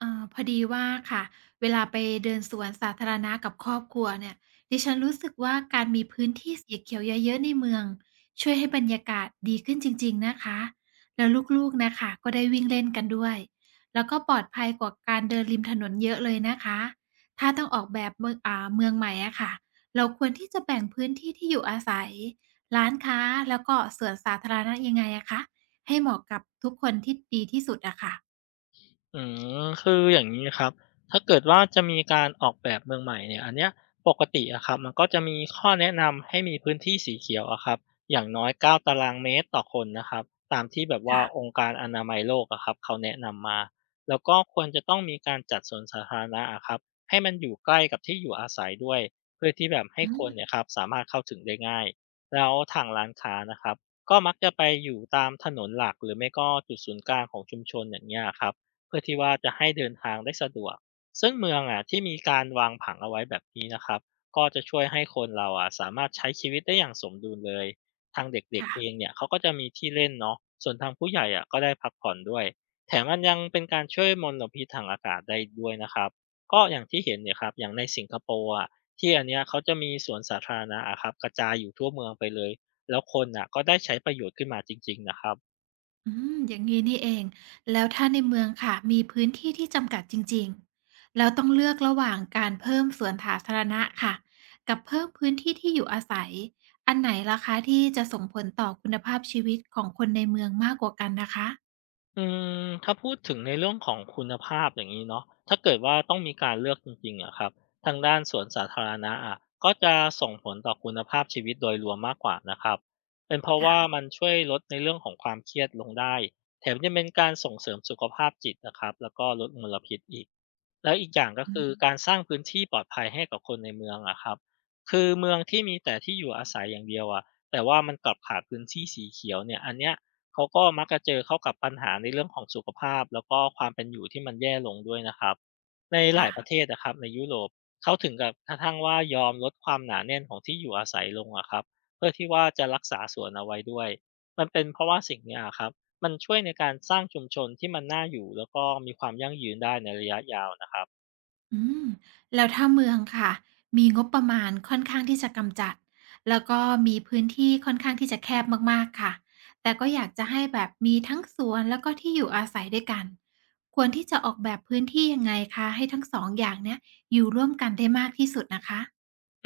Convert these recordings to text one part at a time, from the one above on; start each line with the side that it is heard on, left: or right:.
right: พอดีว่าค่ะเวลาไปเดินสวนสาธารณะกับครอบครัวเนี่ยดิฉันรู้สึกว่าการมีพื้นที่สีเขียวเยอะๆในเมืองช่วยให้บรรยากาศดีขึ้นจริงๆนะคะแล้วลูกๆนะคะก็ได้วิ่งเล่นกันด้วยแล้วก็ปลอดภัยกว่าการเดินริมถนนเยอะเลยนะคะถ้าต้องออกแบบเมืองเมืองใหม่อะค่ะเราควรที่จะแบ่งพื้นที่ที่อยู่อาศัยร้านค้าแล้วก็สวนสาธารณะยังไงอะคะให้เหมาะกับทุกคนที่ดีที่สุดอะค่ะ
left: อืคืออย่างนี้ครับถ้าเกิดว่าจะมีการออกแบบเมืองใหม่เนี่ยอันเนี้ยปกติอะครับมันก็จะมีข้อแนะนำให้มีพื้นที่สีเขียวอะครับอย่างน้อย9 ตารางเมตรต่อคนนะครับตามที่แบบว่าอ
right: ค่ะ
left: งค์การอนามัยโลกอะครับเขาแนะนำมาแล้วก็ควรจะต้องมีการจัดสวนสาธารณะอะครับให้มันอยู่ใกล้กับที่อยู่อาศัยด้วยเพื่อที่แบบให้
right: อื
left: ค
right: ม
left: นเนี่ยครับสามารถเข้าถึงได้ง่ายแล้วทางร้านค้านะครับก็มักจะไปอยู่ตามถนนหลักหรือไม่ก็จุดศูนย์กลางของชุมชนอย่างเงี้ยครับ เพื่อที่ว่าจะให้เดินทางได้สะดวกซึ่งเมืองอ่ะที่มีการวางผังเอาไว้แบบนี้นะครับก็จะช่วยให้คนเราอ่ะสามารถใช้ชีวิตได้อย่างสมดุลเลยทางเด็กๆเอง
right: ค่ะ
left: เนี่ยเขาก็จะมีที่เล่นเนาะส่วนทางผู้ใหญ่อ่ะก็ได้พักผ่อนด้วยแถมมันยังเป็นการช่วยมลพิษทางอากาศได้ด้วยนะครับก็อย่างที่เห็นเนี่ยครับอย่างในสิงคโปร์อ่ะที่อันเนี้ยเขาจะมีสวนสาธารณะอะครับกระจายอยู่ทั่วเมืองไปเลยแล้วคนอ่ะก็ได้ใช้ประโยชน์ขึ้นมาจริงๆนะครับ
right: อืมอย่างนี้นี่เอง แล้วถ้าในเมืองค่ะมีพื้นที่ที่จำกัดจริงๆ แล้วต้องเลือกระหว่างการเพิ่มสวนสาธารณะค่ะกับเพิ่มพื้นที่ที่อยู่อาศัยอันไหนล่ะคะที่จะส่งผลต่อคุณภาพชีวิตของคนในเมืองมากกว่ากันนะคะ
left: อืมถ้าพูดถึงในเรื่องของคุณภาพอย่างนี้เนาะถ้าเกิดว่าต้องมีการเลือกจริงๆอะครับทางด้านสวนสาธารณะอะก็จะส่งผลต่อคุณภาพชีวิตโดยรวมมากกว่านะครับเป็นเพราะ
right: ค่ะ
left: ว่ามันช่วยลดในเรื่องของความเครียดลงได้แถมยังเป็นการส่งเสริมสุขภาพจิตนะครับแล้วก็ลดมลพิษอีก แล้วอีกอย่างก็
right: อื
left: คื
right: ม
left: อการสร้างพื้นที่ปลอดภัยให้กับคนในเมืองอะครับคือเมืองที่มีแต่ที่อยู่อาศัยอย่างเดียวอะแต่ว่ามันกลับขาดพื้นที่สีเขียวเนี่ยอันเนี้ยเขาก็มักจะเจอเข้ากับปัญหาในเรื่องของสุขภาพแล้วก็ความเป็นอยู่ที่มันแย่ลงด้วยนะครับในหลา
right: ค่ะ
left: ยประเทศนะครับในยุโรปเขาถึงกับกระทั่งว่ายอมลดความหนาแน่นของที่อยู่อาศัยลงอะครับเพื่อที่ว่าจะรักษาสวนเอาไว้ด้วยมันเป็นเพราะว่าสิ่งเนี้ยอะครับ มันช่วยในการสร้างชุมชนที่มันน่าอยู่แล้วก็มีความยั่งยืนได้ในระยะยาวนะครับ
right: อืมแล้วถ้าเมืองค่ะมีงบประมาณค่อนข้างที่จะกำจัดแล้วก็มีพื้นที่ค่อนข้างที่จะแคบมากๆค่ะแต่ก็อยากจะให้แบบมีทั้งสวนแล้วก็ที่อยู่อาศัยด้วยกันควรที่จะออกแบบพื้นที่ยังไงคะให้ทั้ง2องอย่างเนี้ยอยู่ร่วมกันได้มากที่สุดนะคะ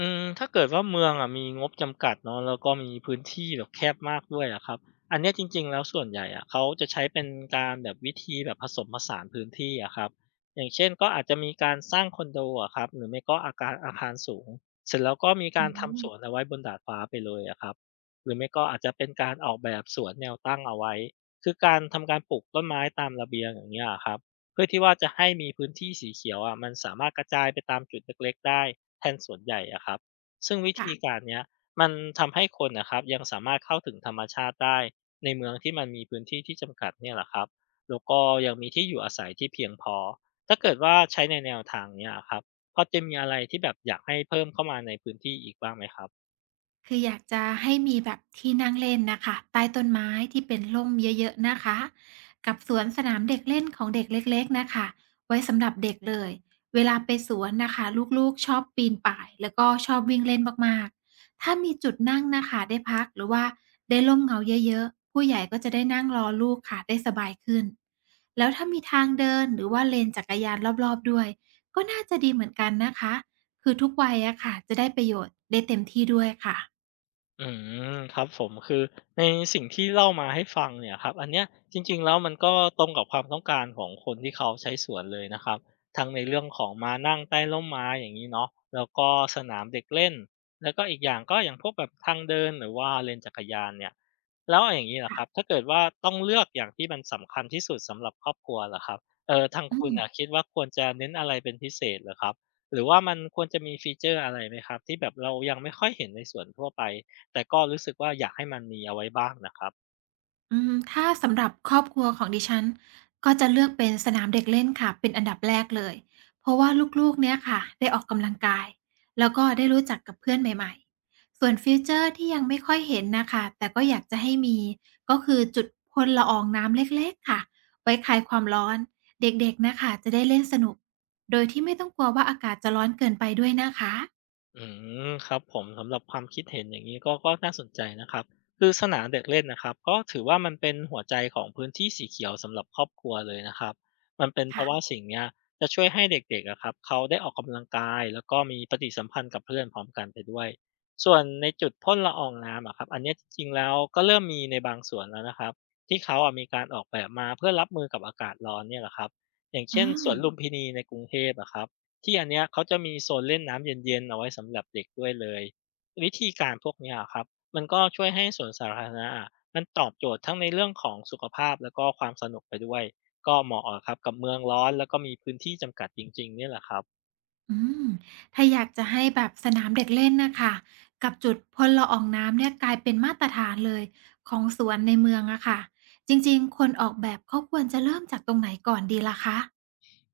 left: อืมถ้าเกิดว่าเมืองอะมีงบจำกัดเนาะแล้วก็มีพื้นที่แบบแคบมากด้วยอะครับอันเนี้ยจริงๆแล้วส่วนใหญ่อะเขาจะใช้เป็นการแบบวิธีแบบผสมผสานพื้นที่อะครับอย่างเช่นก็อาจจะมีการสร้างคอนโดอะครับหรือไม่ก็อาคารสูงเสร็จแล้วก็มี
right: อื
left: การทำสวน
right: ม
left: เอาไว้บนดาดฟ้าไปเลยอะครับหรือไม่ก็อาจจะเป็นการออกแบบสวนแนวตั้งเอาไว้คือการทำการปลูกต้นไม้ตามระเบียงอย่างเงี้ยครับ เพื่อที่ว่าจะให้มีพื้นที่สีเขียวอะมันสามารถกระจายไปตามจุดเล็กๆได้แทนส่วนใหญ่อะครับซึ่งวิธี
right: ค่ะ
left: การเนี้ยมันทำให้คนนะครับยังสามารถเข้าถึงธรรมชาติได้ในเมืองที่มันมีพื้นที่ที่จำกัดเนี่ยแหละครับแล้วก็ยังมีที่อยู่อาศัยที่เพียงพอถ้าเกิดว่าใช้ในแนวทางเนี้ยอครับพอจะมีอะไรที่แบบอยากให้เพิ่มเข้ามาในพื้นที่อีกบ้างไหมครับ
right: คืออยากจะให้มีแบบที่นั่งเล่นนะคะใต้ต้นไม้ที่เป็นร่มเยอะๆนะคะกับสวนสนามเด็กเล่นของเด็กเล็กๆนะคะไว้สำหรับเด็กเลยเวลาไปสวนนะคะลูกๆชอบปีนป่ายแล้วก็ชอบวิ่งเล่นมากๆถ้ามีจุดนั่งนะคะได้พักหรือว่าได้ร่มเงาเยอะๆผู้ใหญ่ก็จะได้นั่งรอลูกค่ะได้สบายขึ้นแล้วถ้ามีทางเดินหรือว่าเลนจักรยานรอบๆด้วยก็น่าจะดีเหมือนกันนะคะคือทุกวัยอะค่ะจะได้ประโยชน์ได้เต็มที่ด้วยค่ะ
left: อืมครับผมคือในสิ่งที่เล่ามาให้ฟังเนี่ยครับอันเนี้ยจริงๆแล้วมันก็ตรงกับความต้องการของคนที่เขาใช้สวนเลยนะครับทั้งในเรื่องของมานั่งใต้ร่มไม้อย่างนี้เนาะแล้วก็สนามเด็กเล่นแล้วก็อีกอย่างก็อย่างพวกแบบทางเดินหรือว่าเลนจักรยานเนี่ยแล้วอย่างนี้ละครับ
right: ค่ะ
left: ถ้าเกิดว่าต้องเลือกอย่างที่มันสำคัญที่สุดสำหรับครอบครัวเหรอครับทาง
right: อื
left: คุ
right: ม
left: ณอะคิดว่าควรจะเน้นอะไรเป็นพิเศษเหรอครับหรือว่ามันควรจะมีฟีเจอร์อะไรไหมครับที่แบบเรายังไม่ค่อยเห็นในสวนทั่วไป แต่ก็รู้สึกว่าอยากให้มันมีเอาไว้บ้างนะครับ
right: อืมถ้าสำหรับครอบครัวของดิฉันก็จะเลือกเป็นสนามเด็กเล่นค่ะเป็นอันดับแรกเลยเพราะว่าลูกๆเนี่ยค่ะได้ออกกำลังกายแล้วก็ได้รู้จักกับเพื่อนใหม่ๆส่วนฟีเจอร์ที่ยังไม่ค่อยเห็นน่ะค่ะแต่ก็อยากจะให้มีก็คือจุดพ่นละอองน้ำเล็กๆค่ะไว้คลายความร้อนเด็กๆน่ะค่ะจะได้เล่นสนุกโดยที่ไม่ต้องกลัวว่าอากาศจะร้อนเกินไปด้วยนะคะ
left: อืครับผมสำหรับความคิดเห็นอย่างนี้ก็น่าสนใจนะครับคือสนามเด็กเล่นนะครับก็ถือว่ามันเป็นหัวใจของพื้นที่สีเขียวสำหรับครอบครัวเลยนะครับมันเป็นเพ
right: ค่ะ
left: ราะว่าสิ่งเนี้ยจะช่วยให้เด็กๆอะครับเขาได้ออกกำลังกายแล้วก็มีปฏิสัมพันธ์กับเพื่อนพร้อมกันไปด้วยส่วนในจุดพ่นละอองน้ำอะครับอันเนี้ยจริงๆแล้วก็เริ่มมีในบางส่วนแล้วนะครับที่เขาอะมีการออกแบบมาเพื่อรับมือกับอากาศร้อนเนี่ยแหละครับอย่างเช่
right: อา
left: นสวนลุมพินีในกรุงเทพอะครับ ที่อันเนี้ยเขาจะมีโซนเล่นน้ำเย็นๆเอาไว้สำหรับเด็กด้วยเลยวิธีการพวกเนี้ยอะครับมันก็ช่วยให้สวนสาธารณะอะมันตอบโจทย์ทั้งในเรื่องของสุขภาพแล้วก็ความสนุกไปด้วยก็เหมาะอะครับกับเมืองร้อนแล้วก็มีพื้นที่จำกัดจริงๆเนี่ยแหละครับ
right: อืมถ้าอยากจะให้แบบสนามเด็กเล่นนะคะกับจุดพ่นละอองน้ำเนี่ยกลายเป็นมาตรฐานเลยของสวนในเมืองอะค่ะจริงๆคนออกแบบเขาควรจะเริ่มจากตรงไหนก่อนดีล่ะคะ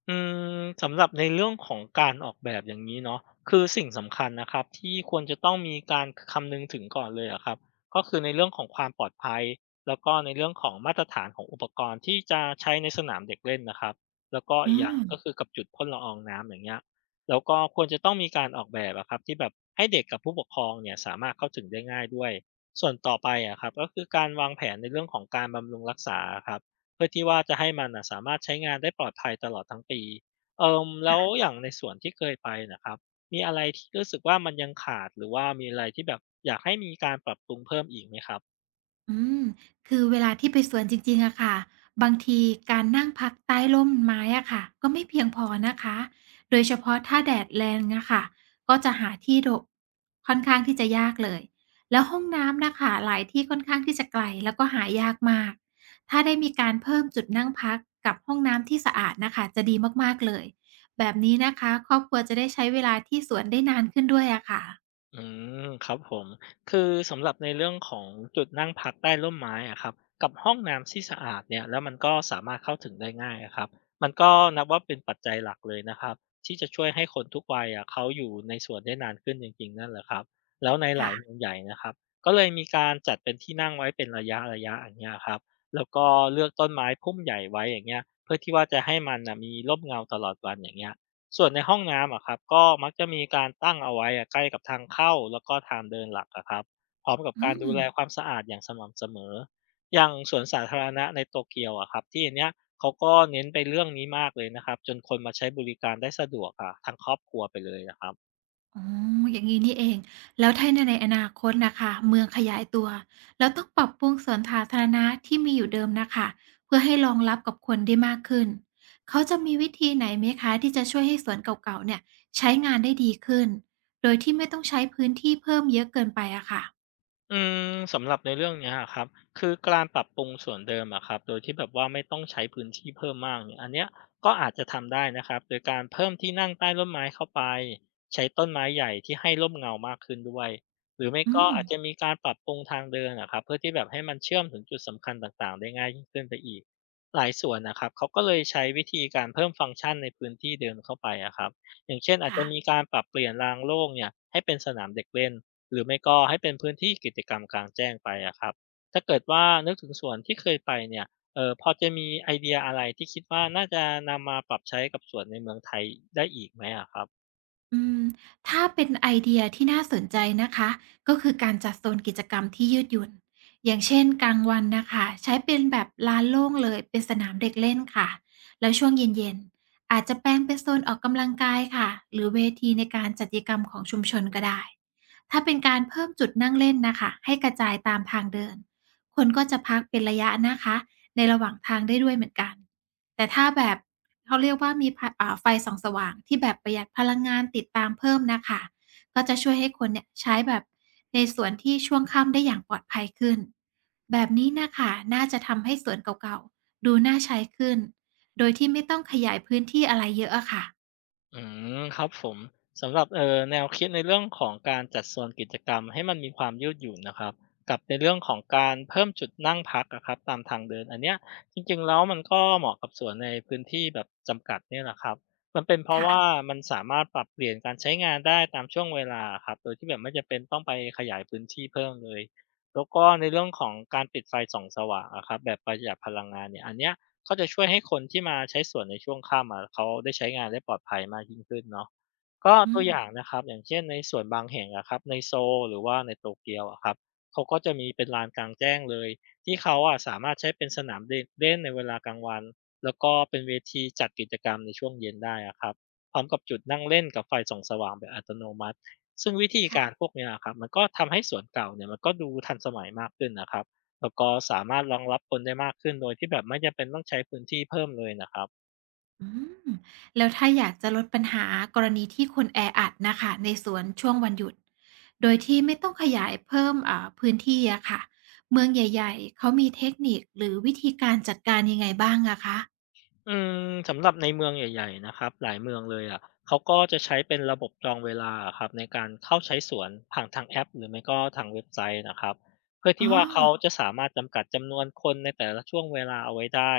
left: อืสำหรับในเรื่องของการออกแบบอย่างนี้เนาะคือสิ่งสำคัญนะครับที่ควรจะต้องมีการคำนึงถึงก่อนเลยอะครับก็คือในเรื่องของความปลอดภัยแล้วก็ในเรื่องของมาตรฐานของอุปกรณ์ที่จะใช้ในสนามเด็กเล่นนะครับแล้วก็
right: อื
left: อีกอย่างก็
right: ม
left: คือกับจุดพ่นละอองน้ำอย่างเงี้ยแล้วก็ควรจะต้องมีการออกแบบอะครับที่แบบให้เด็กกับผู้ปกครองเนี่ยสามารถเข้าถึงได้ง่ายด้วยส่วนต่อไปอะครับก็คือการวางแผนในเรื่องของการบำรุงรักษาครับ เพื่อที่ว่าจะให้มันน่ะสามารถใช้งานได้ปลอดภัยตลอดทั้งปีแล้วอย่างในสวนที่เคยไปน่ะครับ มีอะไรที่รู้สึกว่ามันยังขาดหรือว่ามีอะไรที่แบบอยากให้มีการปรับปรุงเพิ่มอีกไหมครับ
right: อืมคือเวลาที่ไปสวนจริงๆอะค่ะบางทีการนั่งพักใต้ร่มไม้อะค่ะก็ไม่เพียงพอนะคะโดยเฉพาะถ้าแดดแรงอะค่ะก็จะหาที่หลบค่อนข้างที่จะยากเลยแล้วห้องน้ำนะคะหลายที่ค่อนข้างที่จะไกลแล้วก็หายากมากถ้าได้มีการเพิ่มจุดนั่งพักกับห้องน้ำที่สะอาดนะคะจะดีมากๆเลยแบบนี้นะคะครอบครัวจะได้ใช้เวลาที่สวนได้นานขึ้นด้วยอะค่ะ
left: อืครับผมคือสำหรับในเรื่องของจุดนั่งพักใต้ร่มไม้อะครับกับห้องน้ำที่สะอาดเนี่ยแล้วมันก็สามารถเข้าถึงได้ง่ายอะครับมันก็นับว่าเป็นปัจจัยหลักเลยนะครับที่จะช่วยให้คนทุกวัยอะเขาอยู่ในสวนได้นานขึ้นจริงๆนั่นแหละครับแล้วในหลายเมือ
right: ค่ะ
left: งใหญ่นะครับก็เลยมีการจัดเป็นที่นั่งไว้เป็นระยะอย่างเงี้ยครับแล้วก็เลือกต้นไม้พุ่มใหญ่ไว้อย่างเงี้ยเพื่อที่ว่าจะให้มันนะมีร่มเงาตลอดวันอย่างเงี้ย ส่วนในห้องน้ำอะครับก็มักจะมีการตั้งเอาไว้อะใกล้กับทางเข้าแล้วก็ทางเดินหลักอะครับพร้อมกับ
right: อื
left: การดู
right: ม
left: แลความสะอาดอย่างสม่ำเสมออย่างสวนสาธารณะในโตเกียวอะครับที่อันเนี้ยเขาก็เน้นไปเรื่องนี้มากเลยนะครับจนคนมาใช้บริการได้สะดวกอะทั้งครอบครัวไปเลยนะครับ
right: อ๋ออย่างนี้นี่เองแล้วถ้าในในอนาคตนะคะเมืองขยายตัวแล้วต้องปรับปรุงสวนสาธารณะที่มีอยู่เดิมนะคะเพื่อให้รองรับกับคนได้มากขึ้นเขาจะมีวิธีไหนไหมคะที่จะช่วยให้สวนเก่าๆเนี่ยใช้งานได้ดีขึ้นโดยที่ไม่ต้องใช้พื้นที่เพิ่มเยอะเกินไปอะค่ะ
left: อืสำหรับในเรื่องเนี้ยอะครับคือการปรับปรุงส่วนเดิมอะครับโดยที่แบบว่าไม่ต้องใช้พื้นที่เพิ่มมากเนี่ยอันเนี้ยก็อาจจะทำได้นะครับโดยการเพิ่มที่นั่งใต้ร่มไม้เข้าไปใช้ต้นไม้ใหญ่ที่ให้ร่มเงามากขึ้นด้วยหรือไม่
right: อื
left: ก็
right: ม
left: อาจจะมีการปรับปรุงทางเดินนะครับเพื่อที่แบบให้มันเชื่อมถึงจุดสำคัญต่างๆได้ง่ายยิ่งขึ้นไปอีกหลายส่วนนะครับเขาก็เลยใช้วิธีการเพิ่มฟังก์ชันในพื้นที่เดิมเข้าไปอะครับอย่างเช่นอาจจะ
right: ค่ะ
left: มีการปรับเปลี่ยนรางโล่งเนี่ยให้เป็นสนามเด็กเล่น หรือไม่ก็ให้เป็นพื้นที่กิจกรรมกลางแจ้งไปอะครับถ้าเกิดว่านึกถึงสวนที่เคยไปเนี่ยเออพอจะมีไอเดียอะไรที่คิดว่าน่าจะนำมาปรับใช้กับสวนในเมืองไทยได้อีกไหมอะครับ
right: อืมถ้าเป็นไอเดียที่น่าสนใจนะคะก็คือการจัดโซนกิจกรรมที่ยืดหยุ่นอย่างเช่นกลางวันนะคะใช้เป็นแบบลานโล่งเลยเป็นสนามเด็กเล่นค่ะแล้วช่วงเย็นๆอาจจะแปลงเป็นโซนออกกำลังกายค่ะหรือเวทีในการจัดกิจกรรมของชุมชนก็ได้ถ้าเป็นการเพิ่มจุดนั่งเล่นนะคะให้กระจายตามทางเดินคนก็จะพักเป็นระยะนะคะในระหว่างทางได้ด้วยเหมือนกันแต่ถ้าแบบ เขาเรียกว่ามีพะอ่าไฟส่องสว่างที่แบบประหยัดพลังงานติดตามเพิ่มน่ะค่ะก็จะช่วยให้คนเนี่ยใช้แบบในส่วนที่ช่วงค่ำได้อย่างปลอดภัยขึ้นแบบนี้น่ะค่ะน่าจะทำให้สวนเก่าๆดูน่าใช้ขึ้นโดยที่ไม่ต้องขยายพื้นที่อะไรเยอะอะค่ะ
left: อืครับผมสำหรับแนวคิดในเรื่องของการจัดโซนกิจกรรมให้มันมีความยืดหยุ่นนะครับกับในเรื่องของการเพิ่มจุดนั่งพักอะครับตามทางเดินอันเนี้ยจริงๆแล้วมันก็เหมาะกับสวนในพื้นที่แบบจำกัดเนี่ยแหละครับมันเป็นเพราะว่า
right: ค่ะ
left: มันสามารถปรับเปลี่ยนการใช้งานได้ตามช่วงเวลาครับโดยที่แบบไม่จำเป็นต้องไปขยายพื้นที่เพิ่มเลยแล้วก็ในเรื่องของการปิดไฟส่องสว่างอะครับแบบประหยัดพลังงานเนี่ยอันเนี้ย ก็จะช่วยให้คนที่มาใช้สวนในช่วงค่ำอะเขาได้ใช้งานได้ปลอดภัยมากยิ่งขึ้นเนาะก็
right: อื
left: ตัว
right: ม
left: อย่างนะครับอย่างเช่นในสวนบางแห่งอะครับในโซลหรือว่าในโตเกียวอะครับเขาก็จะมีเป็นลานกลางแจ้งเลยที่เขาอะสามารถใช้เป็นสนามเด็กเล่นในเวลากลางวันแล้วก็เป็นเวทีจัดกิจกรรมในช่วงเย็นได้อะครับพร้อมกับจุดนั่งเล่นกับไฟส่องสว่างแบบอัตโนมัติซึ่งวิธีการพวกเนี้ยอะครับมันก็ทำให้สวนเก่าเนี่ยมันก็ดูทันสมัยมากขึ้นนะครับ แล้วก็สามารถรองรับคนได้มากขึ้นโดยที่แบบไม่จำเป็นต้องใช้พื้นที่เพิ่มเลยนะครับ
right: อืมแล้วถ้าอยากจะลดปัญหากรณีที่คนแออัดนะคะในสวนช่วงวันหยุดโดยที่ไม่ต้องขยายเพิ่มพื้นที่อะค่ะเมืองใหญ่ๆเขามีเทคนิคหรือวิธีการจัดการยังไงบ้างอะคะ
left: อืมสำหรับในเมืองใหญ่ๆนะครับหลายเมืองเลยอะเขาก็จะใช้เป็นระบบจองเวลาครับในการเข้าใช้สวนผ่านทางแอปหรือไม่ก็ทางเว็บไซต์นะครับเพื่อ
right: อ๋
left: ที่
right: อ
left: ว่าเขาจะสามารถจำกัดจำนวนคนในแต่ละช่วงเวลาเอาไว้ได้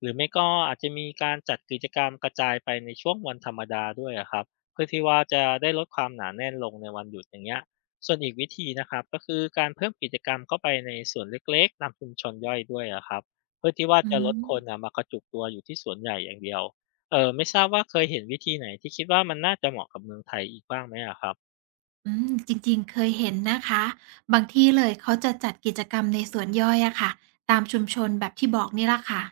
left: หรือไม่ก็อาจจะมีการจัดกิจกรรมกระจายไปในช่วงวันธรรมดาด้วยอะครับเพื่อที่ว่าจะได้ลดความหนาแน่นลงในวันหยุดอย่างเงี้ยส่วนอีกวิธีนะครับก็คือการเพิ่มกิจกรรมเข้าไปในส่วนเล็กๆตามชุมชนย่อยด้วยอะครับ เพื่อที่ว่า
right: อื
left: จะลดคนน่ะ
right: ม
left: มากระจุกตัวอยู่ที่สวนใหญ่อย่างเดียวไม่ทราบว่าเคยเห็นวิธีไหนที่คิดว่ามันน่าจะเหมาะกับเมืองไทยอีกบ้างไหมอะครับ
right: จริงๆ เคยเห็นนะคะบางที่เลยเขาจะจัดกิจกรรมในสวนย่อยอะค่ะตามชุมชนแบบที่บอกนี่ล่ะค่ะ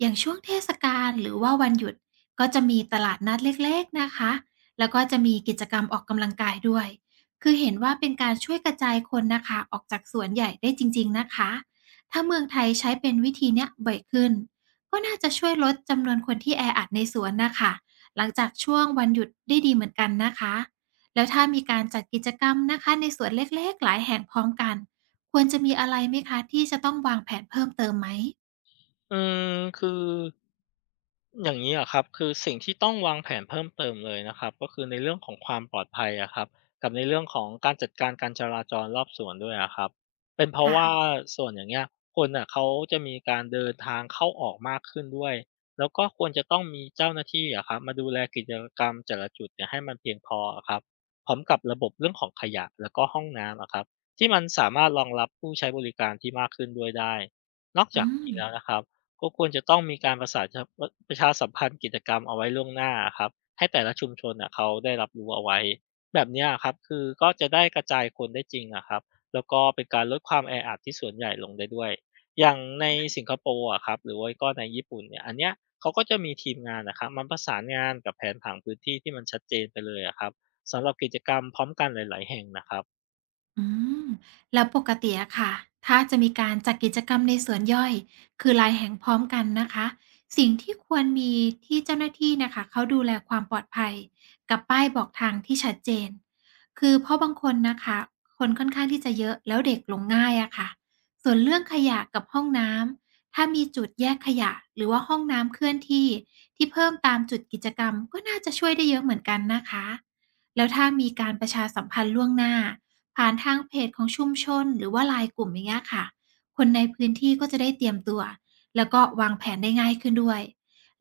right: อย่างช่วงเทศกาลหรือว่าวันหยุดก็จะมีตลาดนัดเล็กๆนะคะแล้วก็จะมีกิจกรรมออกกำลังกายด้วยคือเห็นว่าเป็นการช่วยกระจายคนนะคะออกจากสวนใหญ่ได้จริงๆนะคะถ้าเมืองไทยใช้เป็นวิธีเนี้ยบ่อยขึ้นก็น่าจะช่วยลดจำนวนคนที่แออัดในสวนนะค่ะหลังจากช่วงวันหยุดได้ดีเหมือนกันนะคะ แล้วถ้ามีการจัดกิจกรรมนะคะในส่วนเล็กๆหลายแห่งพร้อมกันควรจะมีอะไรไหมคะที่จะต้องวางแผนเพิ่มเติมไหม
left: อืมคืออย่างนี้อะครับคือสิ่งที่ต้องวางแผนเพิ่มเติมเลยนะครับก็คือในเรื่องของความปลอดภัยอะครับกับในเรื่องของการจัดการการจราจรรอบสวนด้วยอะครับเป็นเพราะ
right: ค่ะ
left: ว่าส่วนอย่างเงี้ยคนน่ะเขาจะมีการเดินทางเข้าออกมากขึ้นด้วยแล้วก็ควรจะต้องมีเจ้าหน้าที่อะครับมาดูแลกิจกรรมแต่ละจุดเนี่ยให้มันเพียงพออะครับพร้อมกับระบบเรื่องของขยะแล้วก็ห้องน้ำอะครับที่มันสามารถรองรับผู้ใช้บริการที่มากขึ้นด้วยได้นอก
right: อื
left: จาก
right: ม
left: นี้แล้วนะครับ ก็ควรจะต้องมีการประชาสัมพันธ์กิจกรรมเอาไว้ล่วงหน้าอะครับให้แต่ละชุมชนน่ะเขาได้รับรู้เอาไว้แบบเนี้ยอะครับคือก็จะได้กระจายคนได้จริงอะครับแล้วก็เป็นการลดความแออัดที่ส่วนใหญ่ลงได้ด้วยอย่างในสิงคโปร์อะครับหรือว่าก็ในญี่ปุ่นเนี่ยอันเนี้ยเขาก็จะมีทีมงานนะครับมันประสานงานกับแผนผังพื้นที่ที่มันชัดเจนไปเลยอะครับสำหรับกิจกรรมพร้อมกันหลายๆแห่งนะครับ
right: อืมแล้วปกติอะค่ะถ้าจะมีการจัดกิจกรรมในสวนย่อยคือหลายแห่งพร้อมกันนะคะสิ่งที่ควรมีที่เจ้าหน้าที่นะคะเขาดูแลความปลอดภัยกับป้ายบอกทางที่ชัดเจนคือเพราะบางคนนะคะคนค่อนข้างที่จะเยอะแล้วเด็กหลงง่ายอะค่ะส่วนเรื่องขยะกับห้องน้ำถ้ามีจุดแยกขยะหรือว่าห้องน้ำเคลื่อนที่ที่เพิ่มตามจุดกิจกรรมก็น่าจะช่วยได้เยอะเหมือนกันนะคะแล้วถ้ามีการประชาสัมพันธ์ล่วงหน้า ผ่านทางเพจของชุมชนหรือว่าไลน์กลุ่มอย่างเงี้ยค่ะคนในพื้นที่ก็จะได้เตรียมตัวแล้วก็วางแผนได้ง่ายขึ้นด้วย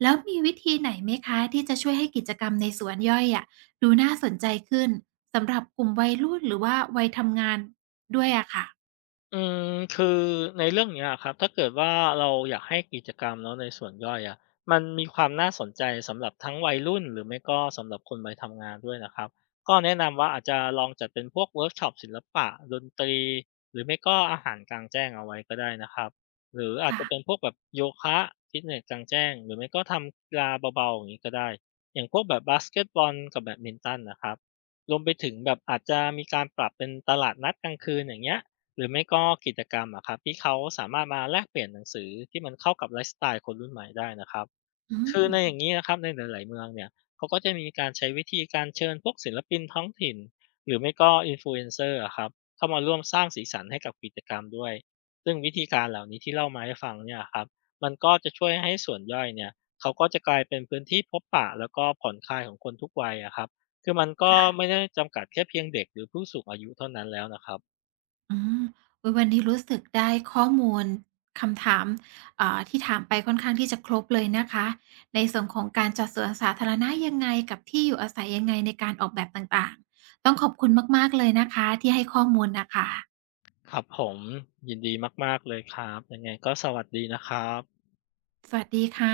right: แล้วมีวิธีไหนไหมคะที่จะช่วยให้กิจกรรมในสวนย่อยอะดูน่าสนใจขึ้นสำหรับกลุ่มวัยรุ่นหรือว่าวัยทำงานด้วยอะค่ะ
left: อืมคือในเรื่องเนี้ยะครับถ้าเกิดว่าเราอยากให้กิจกรรมเนาะในส่วนย่อยอะมันมีความน่าสนใจสำหรับทั้งวัยรุ่นหรือไม่ก็สำหรับคนวัยทำงานด้วยนะครับก็แนะนำว่าอาจจะลองจัดเป็นพวกเวิร์กช็อปศิลปะดนตรีหรือไม่ก็อาหารกลางแจ้งเอาไว้ก็ได้นะครับหรืออาจ
right: ค่ะ
left: จะเป็นพวกแบบโยคะฟิตเนสกลางแจ้งหรือไม่ก็ทำกีฬาเบาๆอย่างนี้ก็ได้อย่างพวกแบบบาสเกตบอลกับแบดมินตันนะครับรวมไปถึงแบบอาจจะมีการปรับเป็นตลาดนัดกลางคืนอย่างเงี้ย หรือไม่ก็กิจกรรมอะครับที่เขาสามารถมาแลกเปลี่ยนหนังสือที่มันเข้ากับไลฟ์สไตล์คนรุ่นใหม่ได้นะครับ
right: อื
left: คื
right: ม
left: อในอย่างนี้นะครับในหลายๆเมืองเนี่ยเขาก็จะมีการใช้วิธีการเชิญพวกศิลปินท้องถิ่นหรือไม่ก็อินฟลูเอนเซอร์ครับเข้ามาร่วมสร้างสีสันให้กับกิจกรรมด้วยซึ่งวิธีการเหล่านี้ที่เล่ามาให้ฟังเนี่ยครับมันก็จะช่วยให้ส่วนย่อยเนี่ยเขาก็จะกลายเป็นพื้นที่พบปะแล้วก็ผ่อนคลายของคนทุกวัยอะครับคือมันก็
right: ค่ะ
left: ไม่ได้จำกัดแค่เพียงเด็กหรือผู้สูงอายุเท่านั้นแล้วนะครับ
right: อืมอุ๊ยวันนี้รู้สึกได้ข้อมูลคำถามที่ถามไปค่อนข้างที่จะครบเลยนะคะในส่วนของการจัดสวนสาธารณะยังไงกับที่อยู่อาศัยยังไงในการออกแบบต่างๆต้องขอบคุณมากๆเลยนะคะที่ให้ข้อมูลนะคะ
left: ครับผมยินดีมากๆเลยครับยังไงก็สวัสดีนะครับ
right: สวัสดีค่ะ